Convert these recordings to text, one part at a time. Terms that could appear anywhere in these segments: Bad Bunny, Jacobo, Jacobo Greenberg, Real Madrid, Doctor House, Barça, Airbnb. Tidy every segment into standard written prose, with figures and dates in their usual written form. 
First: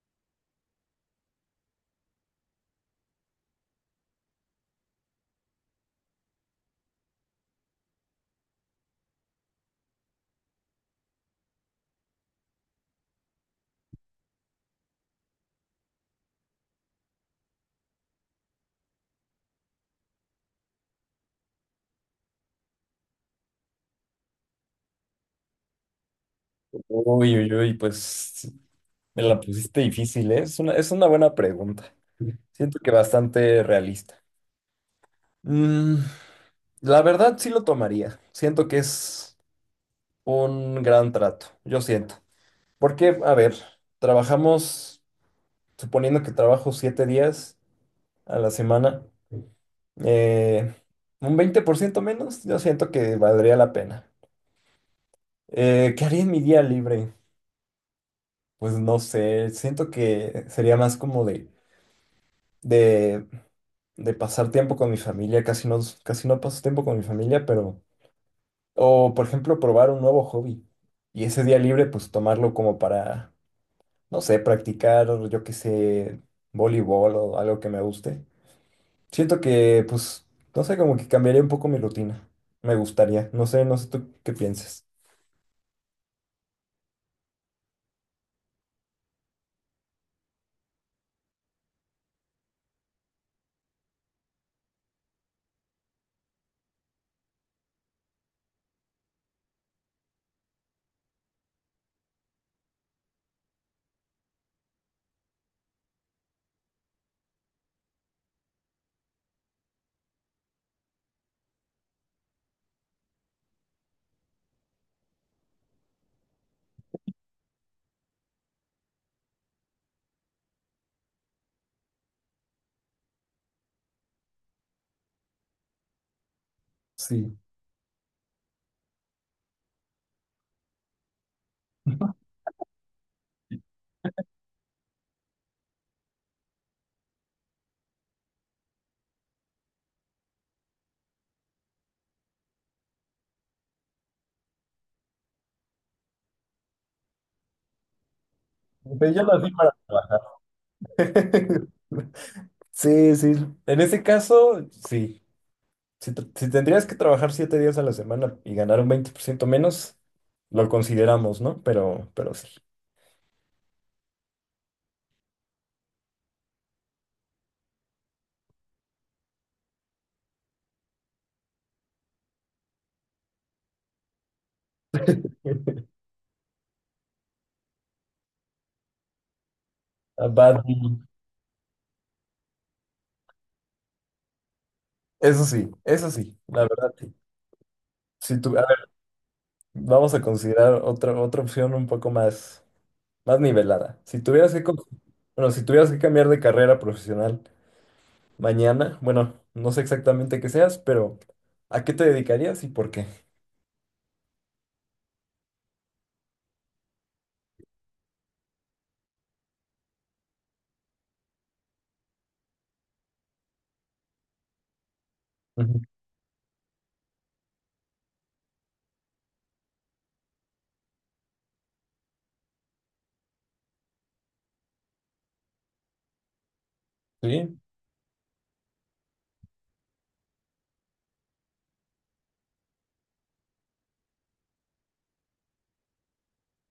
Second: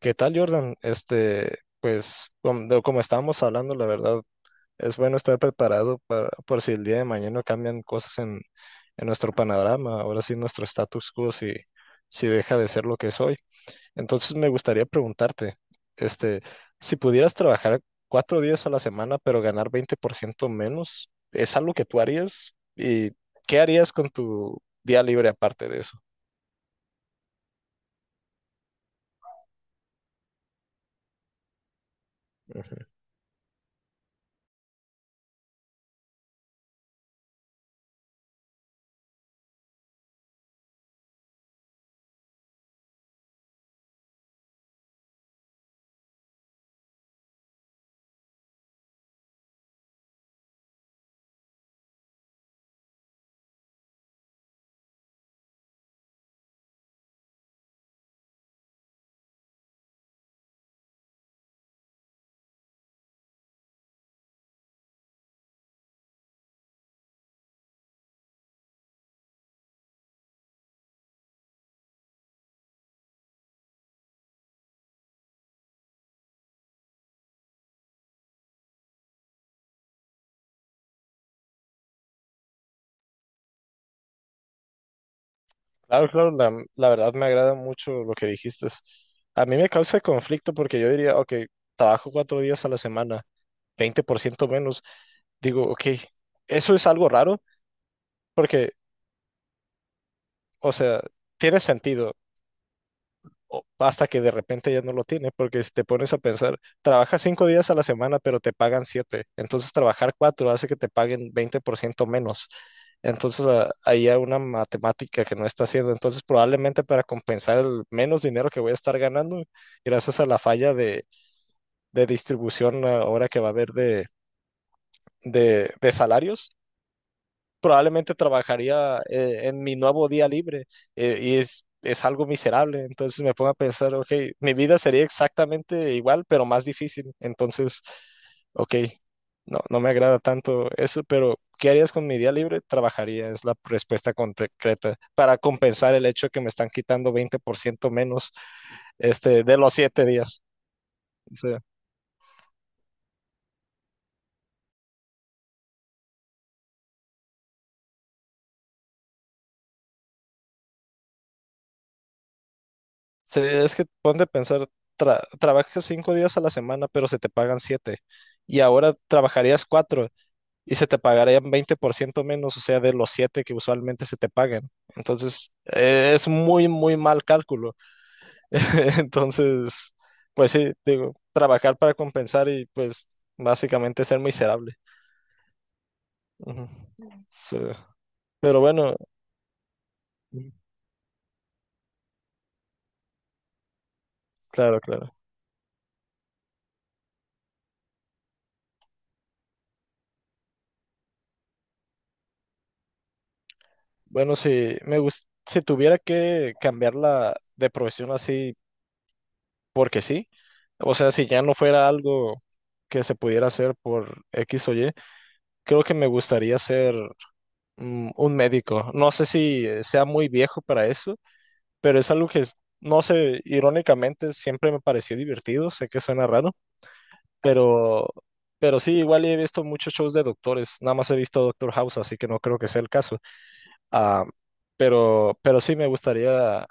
¿Qué tal, Jordan? Pues, como, estábamos hablando, la verdad, es bueno estar preparado, para, por si el día de mañana cambian cosas en nuestro panorama, ahora sí, nuestro status quo, si deja de ser lo que es hoy. Entonces, me gustaría preguntarte, este, si pudieras trabajar 4 días a la semana, pero ganar 20% menos, ¿es algo que tú harías? ¿Y qué harías con tu día libre aparte de eso? Uy, uy, uy, pues me la pusiste difícil, ¿eh? Es una buena pregunta. Siento que bastante realista. Mm, la verdad sí lo tomaría. Siento que es un gran trato, yo siento. Porque, a ver, trabajamos, suponiendo que trabajo 7 días a la semana, eh, un 20% menos, yo siento que valdría la pena. ¿qué haría en mi día libre? Pues no sé, siento que sería más como de de pasar tiempo con mi familia, casi no paso tiempo con mi familia, pero, o por ejemplo, probar un nuevo hobby y ese día libre, pues tomarlo como para, no sé, practicar, yo qué sé, voleibol o algo que me guste. Siento que, pues, no sé, como que cambiaría un poco mi rutina. Me gustaría, no sé, no sé tú qué pienses. Claro, claro, la verdad me agrada mucho lo que dijiste. A mí me causa conflicto porque yo diría, ok, trabajo 4 días a la semana, 20% menos. Digo, ok, eso es algo raro porque, o sea, tiene sentido. Hasta que de repente ya no lo tiene, porque si te pones a pensar, trabajas 5 días a la semana, pero te pagan siete, entonces trabajar cuatro hace que te paguen 20% menos. Entonces, ahí hay una matemática que no está haciendo. Entonces, probablemente para compensar el menos dinero que voy a estar ganando, gracias a la falla de, distribución, ahora que va a haber de salarios, Sí. probablemente trabajaría en mi nuevo día libre, y es algo miserable. Entonces me pongo a pensar, ok, mi vida sería exactamente igual, pero más difícil. Entonces, ok, no, no me agrada tanto eso, pero ¿qué harías con mi día libre? Trabajaría, es la respuesta concreta para compensar el hecho que me están quitando 20% menos, Pero yo lo hacía de los para siete trabajar. días. Sí, sí. En ese caso, sí. Si tendrías que trabajar 7 días a la semana y ganar un 20% menos, lo consideramos, ¿no? Pero sí. Sí, es que ponte a pensar, trabajas 5 días a la semana, pero se te pagan siete. Y ahora trabajarías cuatro y se te pagarían 20% menos, o sea, de los siete que usualmente se te pagan. Entonces, es muy, muy mal cálculo. Entonces, A pues Bad sí, Bunny. digo, trabajar para compensar y pues básicamente ser miserable. Eso sí, la Ujú. verdad sí. Sí. Si tu- Pero A ver, bueno, vamos a considerar otra opción un poco más nivelada. Si tuvieras que, con- claro, claro. bueno, si tuvieras que cambiar de carrera profesional mañana, bueno, no sé exactamente qué seas, pero ¿a qué te dedicarías y por qué? Bueno, si tuviera que cambiarla de profesión así porque sí. O sea, si ya no fuera algo que se pudiera hacer por X o Y, Ujú. creo que me gustaría ser un médico. No sé si sea muy viejo para eso, pero es algo que, no sé, irónicamente siempre me pareció divertido. Sé que suena raro, Sí, pero, sí, igual he visto muchos shows de doctores. Nada más he visto Doctor House, así que no creo que sea el caso. Ah, pero, sí me gustaría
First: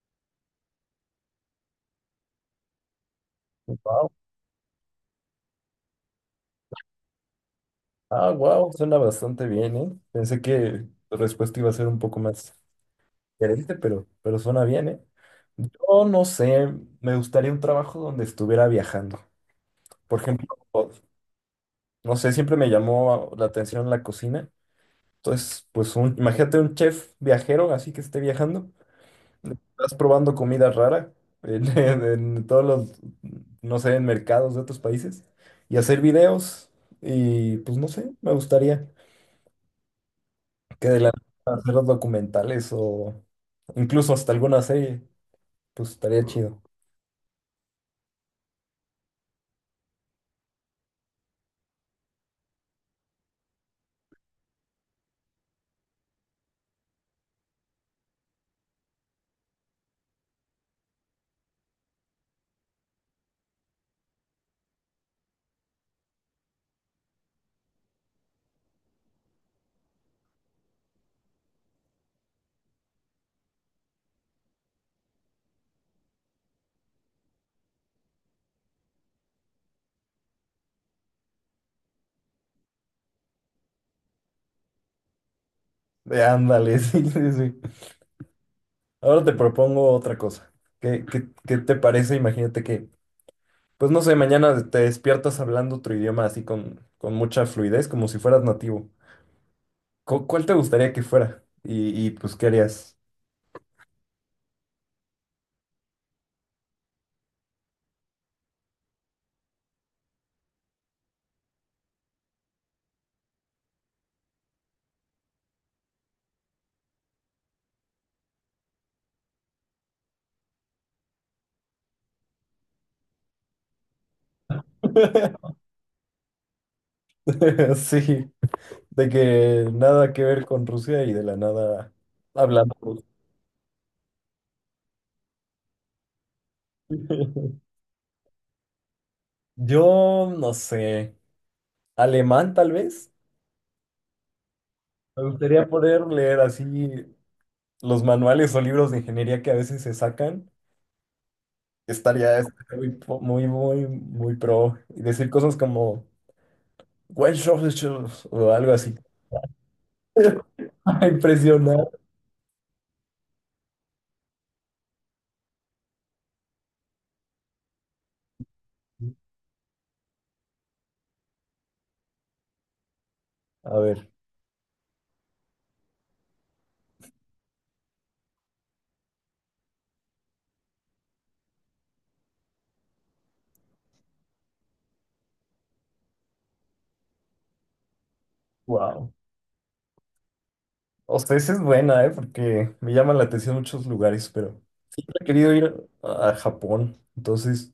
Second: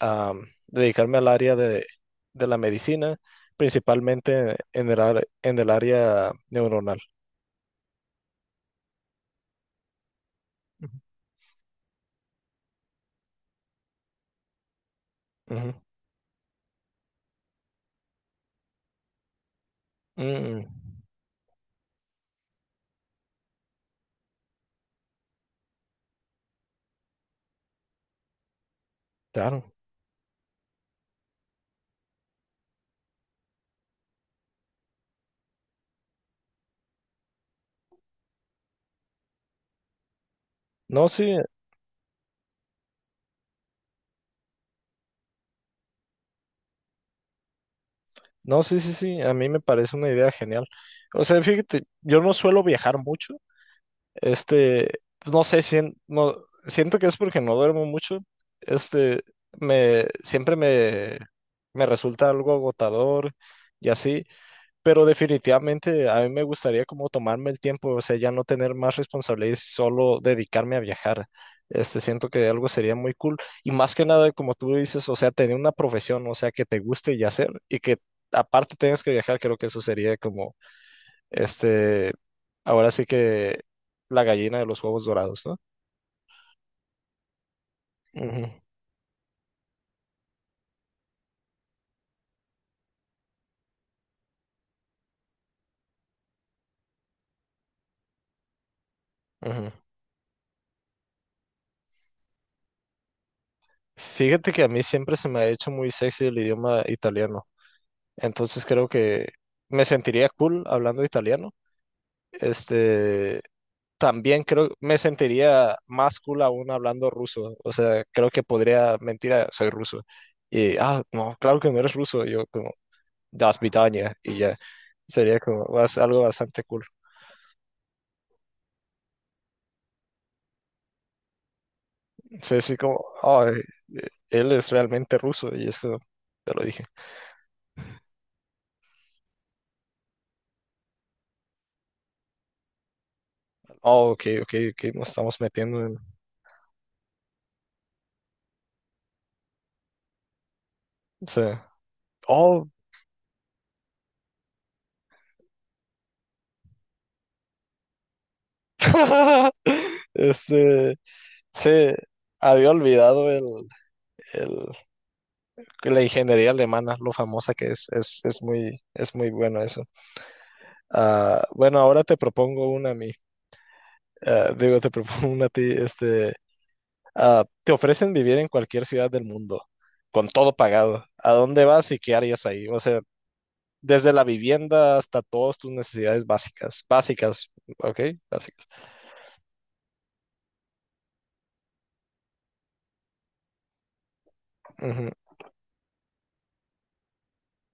a dedicarme al área de, la medicina, wow. principalmente en el área neuronal. Ah, wow, suena bastante bien, ¿eh? Pensé que tu respuesta iba a ser un poco más diferente, pero suena bien, ¿eh? Ujú. Yo no sé, me gustaría un trabajo donde estuviera viajando. Por ejemplo, Mm, no sé, siempre me llamó la atención la cocina. Entonces, pues imagínate un chef viajero, así que esté viajando, claro. estás probando comida rara en, en todos los, no sé, en mercados de otros países y hacer videos y pues no sé, me gustaría que de No, la sí, nada hacer los documentales o incluso hasta alguna serie, pues estaría chido. no, sí, sí, sí, a mí me parece una idea genial. O sea, fíjate, yo no suelo viajar mucho, este, pues, no sé, si no, siento que es porque no duermo mucho, este, siempre me resulta algo agotador y así. Pero definitivamente a mí me gustaría como tomarme el tiempo, o sea, ya no tener más responsabilidades, solo dedicarme a viajar. Siento que algo sería muy cool. Y más que nada, como tú dices, o sea, tener una profesión o sea, que te guste y hacer, y que aparte tengas que viajar, creo que eso sería como, este, ahora sí que, la gallina de los huevos dorados, ¿no? Ándale, sí, sí, sí. Ujú, Ahora te propongo otra cosa. ¿Qué te parece? Imagínate que, pues no sé, mañana te despiertas hablando otro idioma así con mucha fluidez, como si fueras nativo. ujú. ¿Cuál te gustaría que fuera? Y pues, ¿qué harías? Fíjate que a mí siempre se me ha hecho muy sexy el idioma italiano, entonces creo que me sentiría cool hablando italiano. Este, también creo me sentiría más cool aún hablando ruso. O sea, creo que podría mentir, soy ruso. Y, no, claro que no eres ruso. Yo como, das Vidania, y ya. Sería como algo bastante cool. Sí, de que nada que ver con Rusia y de la nada Sí, hablando sí, como, ruso. oh, él es realmente ruso y eso, te lo dije. Yo no sé, alemán tal vez. Oh, ok, ok, ok, nos Me estamos gustaría metiendo en. O poder leer así los manuales o libros de ingeniería que a veces se sacan. sea, Estaría oh, estaría muy, muy, muy pro. Y decir cosas como, "Well, shows, shows", o algo así. este, A sí, Impresionar. había olvidado el, que la ingeniería alemana, lo famosa que es, es muy bueno eso. Bueno, ahora te propongo una a mí. A ver, Digo, te propongo una a ti. Te ofrecen vivir en cualquier ciudad del mundo, con todo pagado. ¿A dónde vas y qué harías ahí? O sea, desde la vivienda hasta todas tus necesidades básicas. Básicas, ¿ok? Básicas. wow. O sea, esa es buena, ¿eh? Porque me llaman la atención muchos lugares, pero Ujú, he querido ir a Japón. Entonces,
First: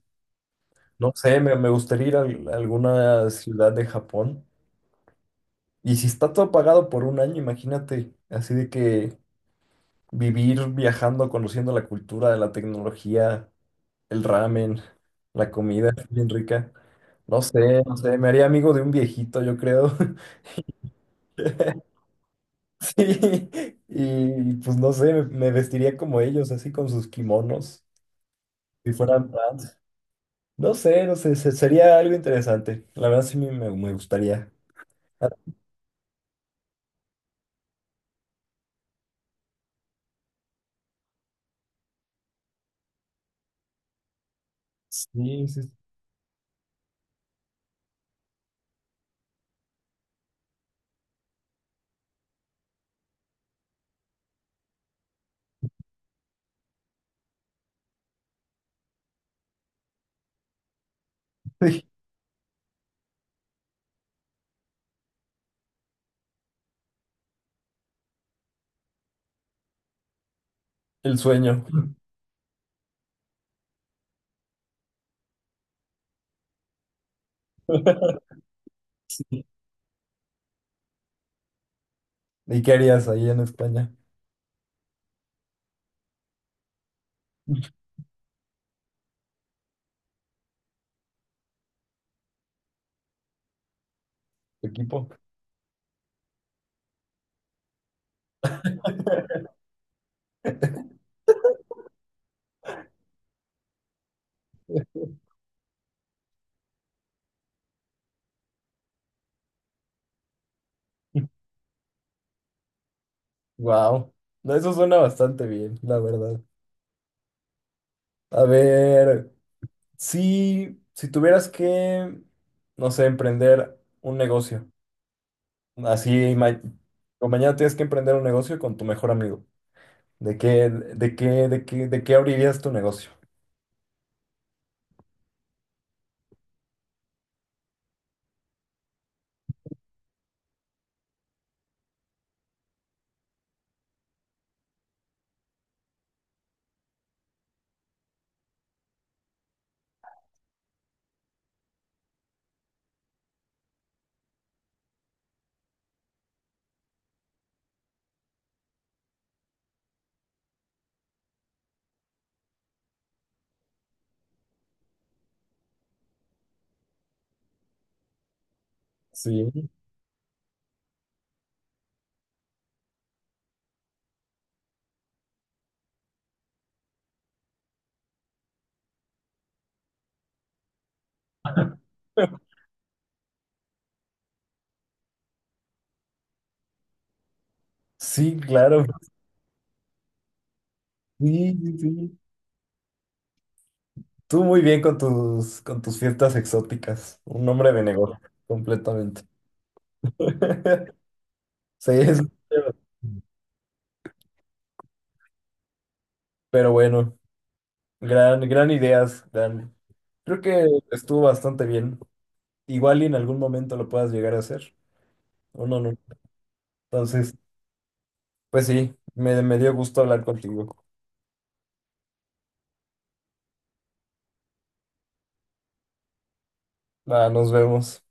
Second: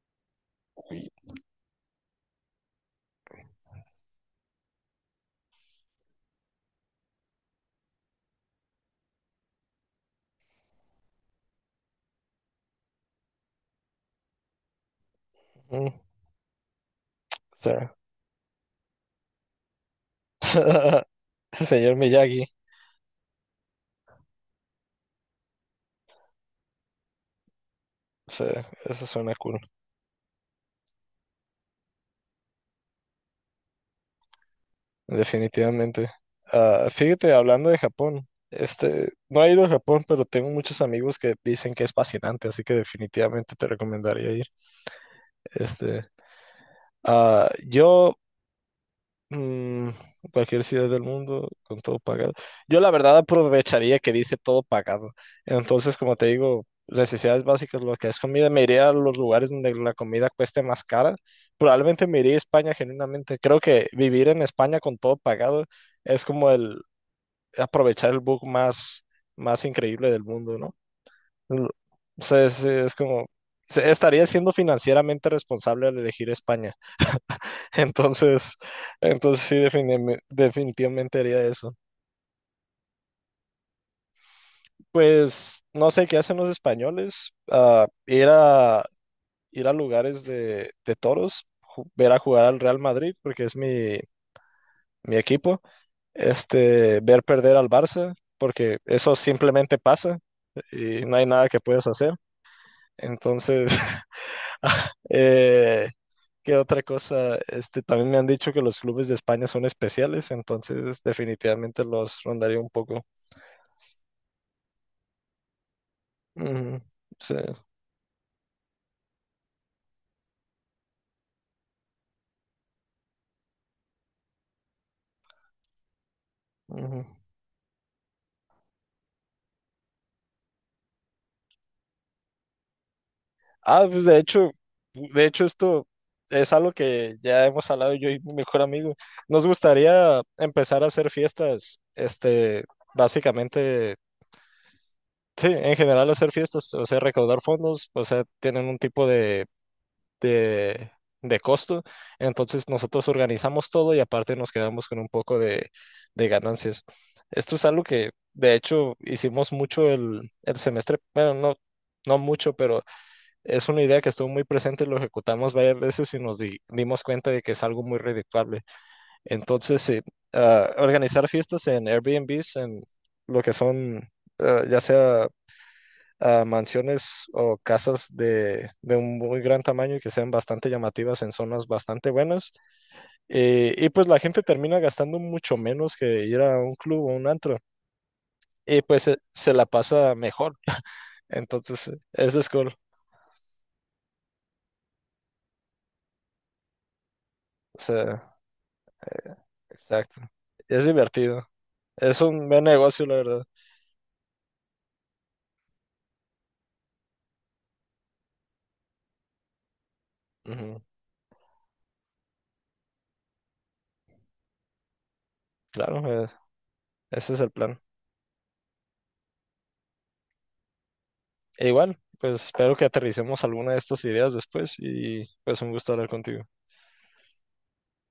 no sé, me gustaría ir a alguna ciudad de Japón. Y si está todo pagado por un año, imagínate, así de que vivir viajando, conociendo la cultura, la tecnología, el ramen, la comida ujú, es bien rica. No sé, no o, sé, me haría amigo de un viejito, yo creo. Señor Miyagi, Sí, y pues no sé, me vestiría como ellos, así con sus kimonos, sí, si eso fueran suena cool. trans. No sé, no sé, sería algo interesante. La verdad sí me gustaría. Ah, Definitivamente. Fíjate, hablando de Japón, no he ido a Japón, pero tengo muchos amigos que dicen que es fascinante, así que definitivamente te recomendaría ir. sí, sí, sí. Este, ah, yo, mm, cualquier ciudad del mundo con todo pagado. Yo la verdad aprovecharía que dice todo pagado. Entonces, como te digo, necesidades básicas, lo que es comida, me iría a los lugares donde la comida cueste más cara. Probablemente me iría a España, genuinamente. Creo que vivir en España con todo pagado es como el aprovechar el bug más, más increíble del mundo, ¿no? El sueño. Lo- o sea, es como, estaría siendo financieramente responsable al elegir España. Entonces, Sí. entonces, sí, definitivamente haría eso. ¿Y qué harías ahí en España? Pues no sé qué hacen los españoles. Ir a lugares de toros, ver a jugar al Real Madrid, porque es mi, ¿Tu equipo? mi equipo. Ver perder al Barça, porque eso simplemente pasa y no hay nada que puedas hacer. Entonces, eh, ¿qué otra cosa? También me han dicho que los clubes de España son especiales, entonces definitivamente los rondaré un poco. Wow. No, eso suena bastante bien, la verdad. Ujú, sí, A ver. Si tuvieras que, no sé, emprender un negocio, así, ujú. o mañana tienes que emprender un negocio con tu mejor amigo, ¿de qué abrirías tu negocio? Pues, de hecho, esto es algo que ya hemos hablado yo y mi mejor amigo. Nos gustaría empezar a hacer fiestas, básicamente, sí, en general hacer fiestas, o sea, recaudar fondos, o sea, tienen un tipo de, de costo. Entonces, nosotros organizamos todo y aparte nos quedamos con un poco de ganancias. Esto es algo que de hecho hicimos mucho el semestre, bueno, no, no mucho, pero es una idea que estuvo muy presente, lo ejecutamos varias veces y nos dimos cuenta de que es algo muy redituable. Sí, Entonces, sí, organizar fiestas en Airbnbs, en lo que son, ya sea a mansiones o casas de un muy gran tamaño y que sean bastante llamativas en zonas bastante buenas. Y pues la gente termina gastando mucho menos que ir a un club o un antro. sí, Y claro, pues se la pasa mejor. sí, sí, Entonces, sí. eso es cool. Tú muy bien con tus, fiestas exóticas, un hombre O de negocio, sea, completamente. exacto. Es divertido. Sí, Es un buen negocio, la verdad. pero bueno, gran ideas, gran. Creo que Ujú, estuvo bastante bien. Igual y en algún momento lo puedas llegar a hacer. No, no, no. claro, Entonces, ese es el plan. pues sí, me dio gusto hablar contigo. E igual, pues espero que aterricemos alguna de estas ideas después y pues, un gusto hablar contigo. Va, nos vemos.